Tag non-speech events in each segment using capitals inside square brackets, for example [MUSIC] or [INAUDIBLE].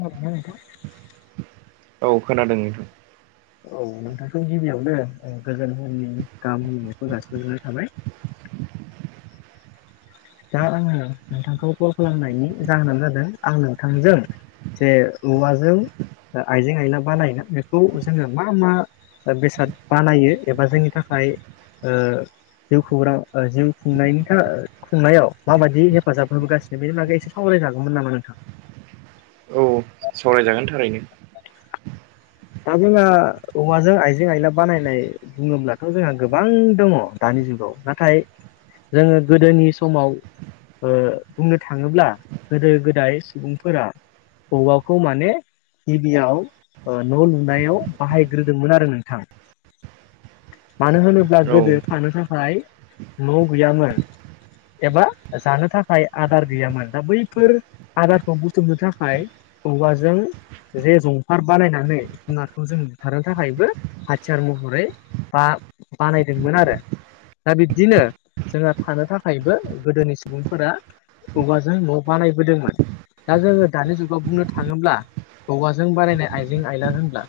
औ नोंथां [INAUDIBLE] औ खोनादों नोंथां औ नोंथां गिबियावनो गोजोन फुंबिलिनि गाहाम हामनायखौ जासिहरनाय थाबाय दा आङो नोंथांखौ कल खालामनायनि जाहोनानो जादों आं नोंथांजों जे औवाजों आइजें आइला बानायनायना बेखौ जोङो मा मा बेसाद बानायो एबा जोंनि थाखाय ओ जिउ खौरां जिउ खुंनायनि था खुंनायाव माबायदि हेफाजाब होबोगासिनो बेनि बागै एसे सावराय जागौमोन नामा नोंथां? सावराय जागोन थारैनो दा जोंहा औवाजों आइजें आइला बानायनाय बुङोब्लाथ' जोंहा गोबां दङ दानि जुगाव नाथाय जोङो गोदोनि समाव ओ बुंनो थाङोब्ला गोदो गोदाय सुबुंफोरा औवाखौ माने गिबियाव ओ न' लुनायाव बाहायग्रोदोंमोन आरो नोंथां मानो होनोब्ला औ गोदो थानो थाखाय न' गैयामोन एबा जानो थाखाय आदार गैयामोन दा बैफोर आदारखौ बुथुमनो थाखाय औवाजों जे जंफार बानायनानै जुनारखौ जों बुथारनो थाखायबो हाथियार महरै बा बानायदोंमोन आरो दा बिब्दिनो जोंहा थानो थाखायबो गोदोनि सुबुंफोरा औवाजों न' बानायबोदोंमोन दा जोङो दानि जुगाव बुंनो थाङोब्ला औवाजों बानायनाय आइजें आइला होनब्ला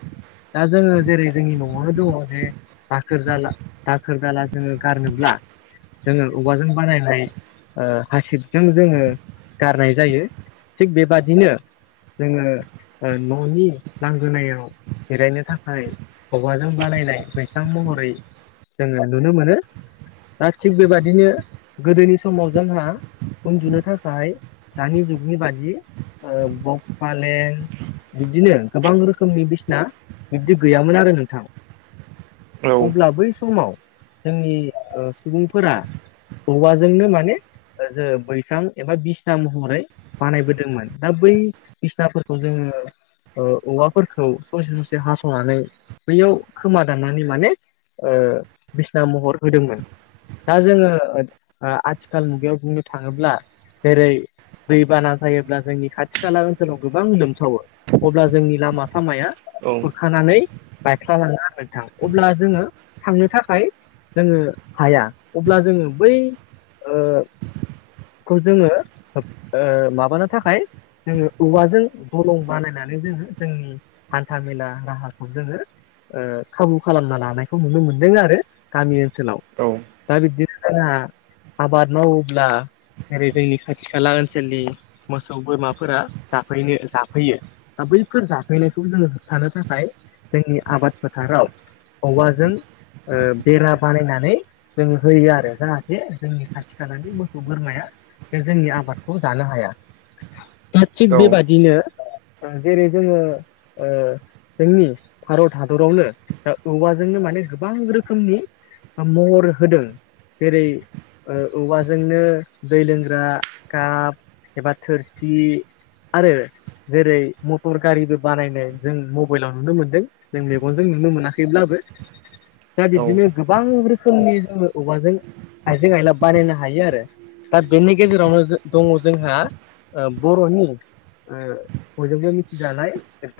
दा जोङो जेरै जोंनि न'वावनो दङ जे दाखोर जाला दाखोर जाला जोङो गारनोब्ला जोङो औवाजों बानायनाय ओ हासिबजों जोङो गारनाय जायो थिग बेबादिनो जोङो न'नि लांगोनायाव जिरायनो थाखाय औवाजों बानायनाय बैसां महरै जोङो नुनो मोनो दा थिग बेबादिनो गोदोनि समाव जोंहा उन्दुनो थाखाय दानि जुगनि बादि ओ बक्स पालें बिदिनो गोबां रोखोमनि बिसिना बिबदि गैयामोन आरो नोंथां औ अब्ला बै समाव जोंनि सुबुंफोरा औवाजोंनो माने जो बैसां एबा बिसना महरै बानायबोदोंमोन दा बै बिसनाफोरखौ जोङो ओ औवाफोरखौ ससे ससे हास'नानै बैयाव खोमा दाननानै माने ओ बिसना महर होदोंमोन। दा जोङो आथिखाल मुगायाव बुंनो थाङोब्ला जेरै दैबाना जायोब्ला जोंनि खाथि खाला ओनसोलाव गोबां लोमसावो अब्ला जोंनि लामा सामाया औ खुरखानानै बाइख्ला लाङो आरो नोंथां अब्ला जोङो थांनो थाखाय जोङो हाया अब्ला जोङो बै ओ खौ जोङो ओ माबानो थाखाय जोङो औवाजों दलं बानायना नै जोङो जोंनि हान्था मेला राहाखौ जोङो ओ खाबु खालामना लानायखौ नुनो मोनदों आरो गामि ओनसोलाव औ दा बिदिनो जोंहा आबाद मावोब्ला जेरै जोंनि खाथि खाला ओनसोलनि मोसौ बोरमाफोरा जाफैनो जाफैयो। दा बैफोर जाफैनायखौ जोङो होबथानो थाखाय जोंनि आबाद फोथाराव औवाजों ओ बेरा बानायनानै जोङो होयो आरो जाहाथे जोंनि खाथि खालानि मोसौ बोरमाया बे जोंनि आबादखौ जानो हाया दा थिग बेबादिनो जेरै जोङो ओ। जोंनि भारत हादरावनो दा औवाजोंनो माने गोबां रोखोमनि महर होदों जेरै औवाजोंनो दै लोंग्रा काप एबा थोरसि आरो जेरै मटर गारिबो बानायनाय जों मबाइलाव नुनो मोनदों जों मेगनजों नुनो मोनाखैब्लाबो दा औ बिदिनो गोबां रोखोमनि जोङो औवाजों आइजें आइला बानायनो हायो आरो दा बेनि गेजेरावनो दङ जोंहा बर'नि बयजोंबो मिथिजानाय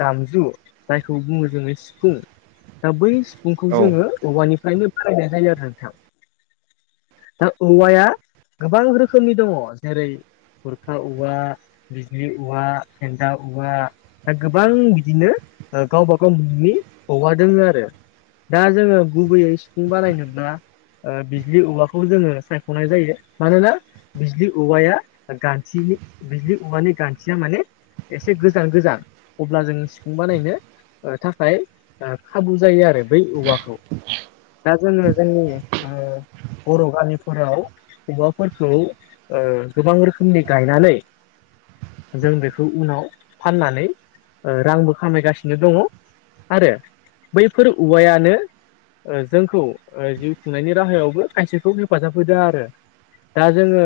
दामजु जायखौ बुङो जोङो सिफुं दा बै सिफुंखौ जोङो औवानिफ्रायनो फरायनाय जायो आरो नोंथां दा औवाया गोबां रोखोमनि दङ जेरै खुरखा औवा बिजलि औवा गन्न्दा औा दा गोबां बिदिनो गावबा गाव ननि हगा दों आरो दा जोङो गुबैयै सिफुं बानायनो बिजलि औवाखौ जोङो सायख'नाय जायो मानोना बिजलि औवाया गान्थिनि बिजलि औवानि गान्थिया माने एसे गोजान गोजान अब्ला जों सिफुं बानायनो ओ थाखाय खाबु जायो आरो बै औवाखौ दा जोङो जोंनि ओ बर' गामिफोराव औवाफोरखौ ओ गोबां रोखोमनि गायनानै जों बेखौ उनाव फाननानै ओ रांबो खामायगासिनो दङ। आरो बैफोर औवायानो जोंखौ जिउ खुंनायनि राहायावबो खायसेखौ हेफाजाब होदों आरो दा जोङो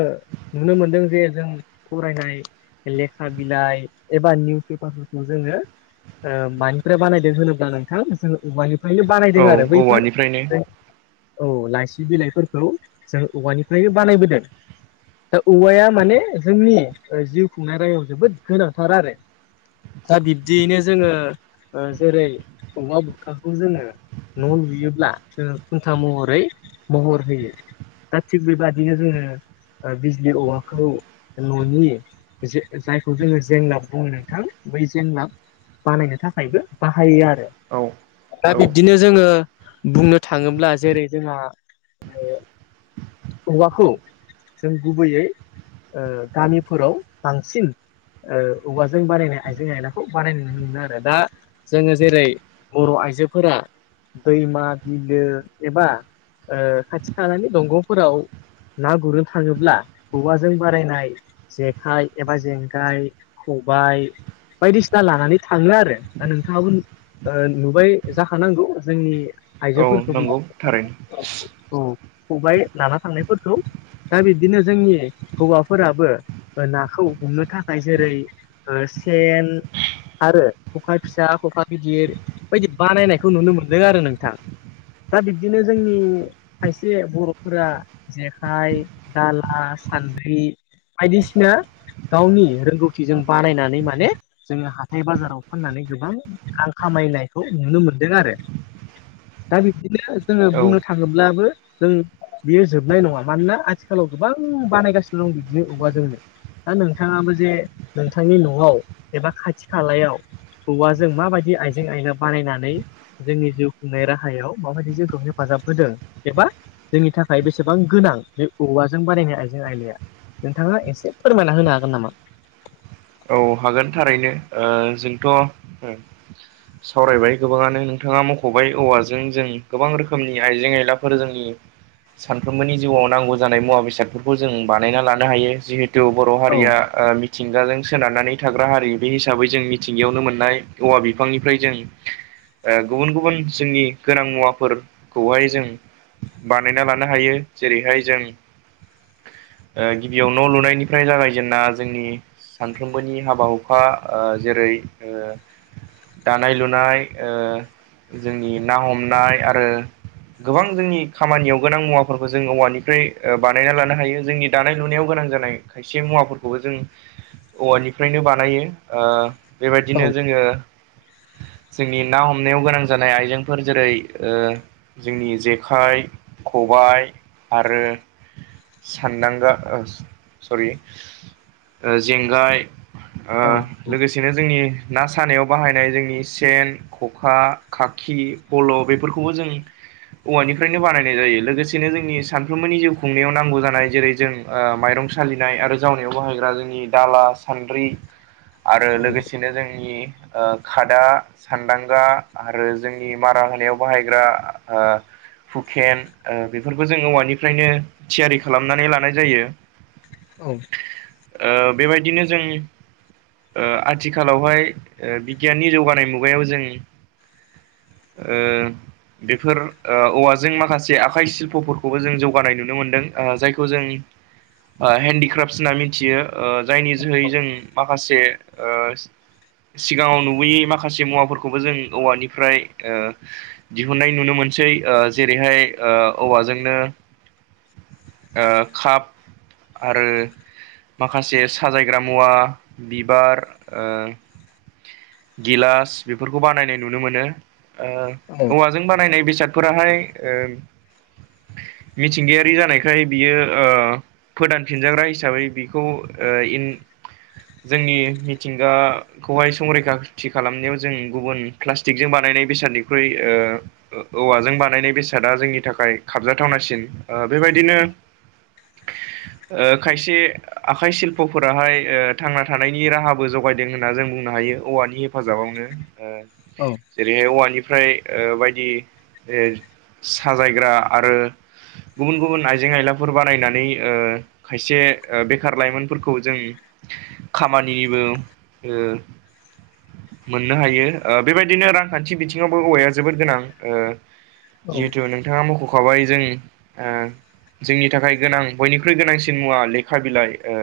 नुनो मोनदों जे जों फरायनाय लेखा बिलाइ एबा निउस पेपारफोरखौ जोङो मानिफ्राय बानायदों होनोब्ला नोंथां जो ओयेनो बानायदों औ आरो बैफोर औवानिफ्रायनो औ लाइसि बिलाइफोरखौ जों औवानिफ्राय बानायबोदों। दा औवाया माने जोंनि जिउ खुंनाय रायायाव जोबोद गोनांथार आरो दा बिब्दियैनो जोङो जेरै अमा बथखाखौ जोङो न' लुयोब्ला जों खुन्था महरै महर होयो। दा थिग बे बादिनो जोंङो बिजलि औवाखौ न'नि जायखौ जोङो जोंलाब बुङ नोंथां बै जोंलाब बानायनो थाखायबो बाहायो आरो। औ दा औ बिब्दिनो जोङो बुंनो थाङोब्ला जेरै जोंहा हौवाखौ जों गुबैयै गामिफोराव बांसिन औवाजों बानायनाय आइजें आयलाखौ बानायनाय नुनो मोनो आरो दा जोङो जेरै बर' आइजोफोरा दैमा बिलो एबा खाथि खाानानै दंग' फोराव ना गुरनो थाङोब्ला औवाजों बारायनाय जेखाइ एबा जेंगाइ खबाइ बायदिसिना लानानै थाङो आरो दा नोंथाङाबो नुबाय जाखानांगौ जोंनि औ आइजोफोरखौ बिदि नंगौ थारैनो औ खबबाय लाना फांनायफोरखौ दा बिदिनो जोंनि हौवाफोराबो नाखौ हमनो थाखाय जेरै ओ सेन आरो खखा फिसा खखा गिदिर बे बायदि बानायनायखौ नुनो मोन्दों आरो नोंथां। दा बिब्दिनो जोंनि खायसे बर' फोरा जेखाइ दाला सान्द्रि बायदिसिना गावनि रोंगौथिजों बानायनानै माने जोङो हाथाय बाजाराव फाननानै गोबां आं खामायनायखौ नुनो मोनदों आरो दा बिदिनो जोङो औ बुंनो थाङोब्लाबो जों बेयो जोबनाय नङा मानोना आथिखालाव गोबां बानायगासिनो दं बिदिनो बबेबा जोंनो दा नोंथाङाबो जे नोंथांनि न'आव एबा खाथि खालायाव औवाजों माबायदि आयजें आयला बानायनानै जोंनि जिउ खुंनाय राहायाव माबायदि जोंखौ हेफाजाब होदों एबा जोंनि थाखाय बेसेबां गोनां बे औवाजों बानायायनाय आइजें आयलाया? नोंथाङा एसे फोरमायना होनो हागोन नामा? औ हागोन थारैनो ओ जोंथ' [INAUDIBLE] सावरायबाय गोबाङानो नोंथाङा मख'बाय औवाजों जों गोबां रोखोमनि आइजें आइलाफोर जोंनि सानफ्रोमबोनि जिउआव नांगौ जानाय मुवा बेसादफोरखौ जों बानायना लानो हायो जे थे बर' औ हारिया ओ मिथिंगाजों सोनारनानै थाग्रा हारि बे हिसाबै जों मिथिंगायावनो मोननाय औवा बिफांनिफ्राय जों गुबुन गुबुन जोंनि गोनां मुवाफोरखौहाय जों बानायना लानो हायो जेरैहाय जों गिबियाव न' लुनायनिफ्राय जागायजेनना जोंनि सानफ्रोमबोनि हाबा हुखा ओ जेरै दानाय लुनाय ओ जोंनि ना हमनाय आरो गोबां जोंनि खामानियाव गोनां मुवाफोरखौ जों औवानिफ्राय बानायना लानो हायो जोंनि दानाय लुनायाव गोनां जानाय खायसे मुवाफोरखौबो जों औवानिफ्रायनो बानायो ओ औ बेबायदिनो जोङो जोंनि ना हमनायाव गोनां जानाय आइजेंफोर जेरै ओ जोंनि जेखाइ खबाइ आरो सानदांगा ओ सरि ओ जे जाय औ लोगोसेनो जोंनि ना सानायाव बाहायनाय जोंनि सेन खखा खाखि फल' बेफोरखौबो जों औवानिफ्रायनो बानायनाय जायो लोगोसेनो जोंनि सानफ्रोमबोनि जिउ खुंनायाव नांगौ जानाय जेरै जों ओ माइरं सालिनाय आरो जावनायाव बाहायग्रा जोंनि दाला सान्द्रि आरो लोगोसेनो जोंनि ओ खादा सान्दांगा आरो जोंनि मारा होनायाव बाहायग्रा ओ हुकेन बेफोरखौ जोङो औवानिफ्रायनो थियारि खालामनानै लानाय जायो। औ ओ बेबायदिनो जों ओ आथिखालावहाय बिगियाननि जौगानाय मुगायाव जों ओ बेफोर औवाजों माखासे आखाइ सिल्पफोरखौबो जों जौगानाय नुनो मोनदों ओ जायखौ जों हेन्डक्राफ्टस होनना मिथियो ओ जायनि जोहै जों माखासे ओ सिगाङाव नुबोयै माखासे मुवाफोरखौबो जों औवानिफ्राय ओ दिहुननाय नुनो मोनसै ओ जेरैहाय ओ औवाजोंनो ओ काप आरो माखासे साजायग्रा मुवा बिबार गिलास बेफोरखौ बानायनाय नुनो मोनो। ओ औवाजों बानायनाय बेसादफोराहाय ओ मिथिंगायारि जानायखाय बियो ओ फोदानफिनजाग्रा हिसाबै बिखौ खौ ओ इन जोंनि मिथिंगा खौहाय संरैखाथि खालामनायाव जों गुबुन प्लास्टिकजों बानायनाय बेसादनिख्रुइ ओ ओ औवाजों बानायनाय बेसादा जोंनि थाखाय खाबजाथावनासिन ओ बेबायदिनो ओ खायसे आखाइ सिल्प'फोराहाय ओ थांना थानायनि राहाबो जगायदों होनना जों बुंनो हायो औवानि हेफाजाबावनो। ओ औ जेरैहाय औवानिफ्राय ओ बायदि ओ साजायग्रा आरो गुबुन गुबुन आइजें-आइलाफोर बानायनानै ओ खायसे ओ बे बेखार लाइमोनफोरखौ जों खामानिनिबो ओ मोननो हायो ओ बेबायदिनो रांखान्थि बिथिङावबो औवाया जोबोद गोनां ओ औ जिहेथु नोंथाङा मख'खाबाय जों ओ जोंनि थाखाय गोनां बयनिख्रुइ गोनांसिन मुवा लेखा बिलाइ ओ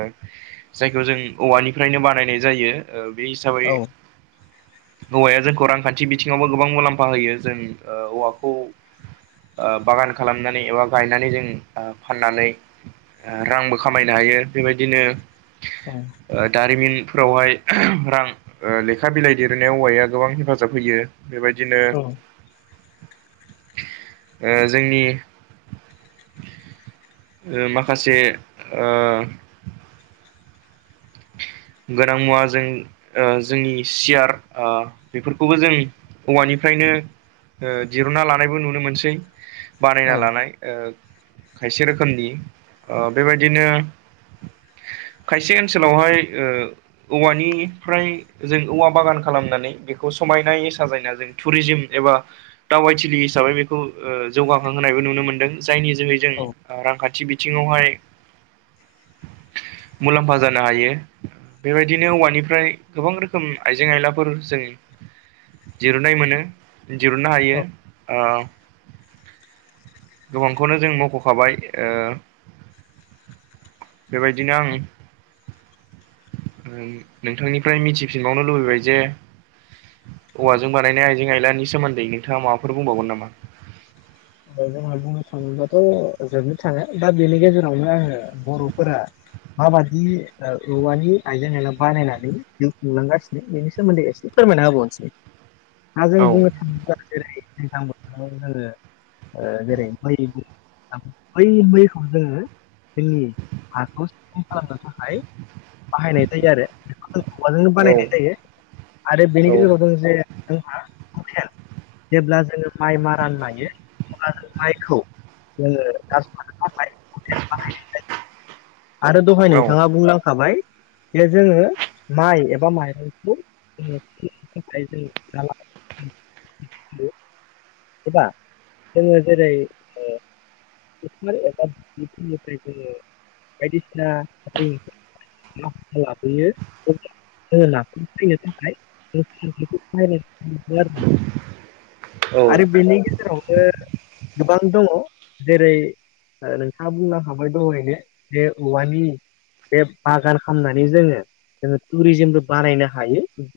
जायखौ जों औवानिफ्रायनो बानायनाय जायो ओ बे हिसाबै औवाया जोंखौ रांखान्थि बिथिङावबो गोबां मुलाम्फा होयो जों ओ औवाखौ ओ बागान खालामनानै एबा गायनानै जों ओ फाननानै ओ रांबो खामायनो हायो बेबायदिनो ओ दारिमिनफोरावहाय रां ओ लेखा बिलाइ देरनाय औवाया गोबां हेफाजाब होयो। बेबायदिनो ओ जोंनि ओ माखासे ओ गोनां मुवा जों ओ जोंनि सियार ओ बेफोरखौबो जों औवानिफ्रायनो ओ दिरुनना लानायबो नुनो मोनसै औ बानायना लानाय। ओ खायसे रोखोमनि ओ बेबायदिनो खायसे ओनसोलावहाय ओ औवानिफ्राय ओ जों औवा बागान खालामनानै बेखौ समायनायै साजायना जों टुरिजिम एबा दावबायथिलि हिसाबै बेखौ ओ जौगाखांहोनायबो नुनो मोन्दों जायनि जोहै जों औ ओ रांखान्थि बिथिङावहाय [INAUDIBLE] मुलाम्फा जागो नो हायो बेबायदिनो औवानिफ्राय गोबां रोखोम आइजें आइलाफोर जों दिरुनाय मोनो दिरुननो औ हायो ओ गोबांखौनो जों मख'खाबाय ओ बेबायदिनो आं ओम नोंथांनिफ्राय मिथिफिनबावनो लुबैबाय जे औ औवाजों बानायनाय आइजें आइलानि सोमोन्दै नोंथाङा माबाफोर बुंबावगोन नामा? ओ जोंहा बुंनो थाङोबाथ' जोबनो थाङो दा बेनि गेजेरावनो आङो बर'फोरा माबादि ओ औवानि आइजें आइला बानायनानै जिउ खुंलांगासिनो बेनि सोमोन्दै एसे फोरमायना होबावनोसै दा जों औ बुंनो थाङोब्ला जेरै दैज्लां बोथोराव जोङो ओ जेरै बै ओ बै मैखौ जोङो जोंनि हाखौ साबसिन खालामनो थाखाय बाहायनाय जायो आरो बेखौ जों औवाजोंनो औ बानायनाय जायो आरो बेनि औ गेजेराव जों जे जोंहा हुखेन जेब्ला जोङो माइ मारान नायो अब्ला जों माइखौ जोङो [UNINTELLIGIBLE] थाखाय हुखेन बाहायनाय जायो। आरो दहाय नोंथाङा बुंलांखाबाय बे जोङो माइ एबा माइरंखौ [INAUDIBLE] एबा जोङो जेरै ओ [INAUDIBLE] बायदिसिना [INAUDIBLE] [UNINTELLIGIBLE] [UNINTELLIGIBLE] औ औ आरो बेनि गेजेरावनो गोबां दङ जेरै ओ नोंथाङा बुंनो हाबाय दहायनो बेे औवानि बे बागान खालामनानै जोङो जोङो टुरिजिमबो बानायनो हायो।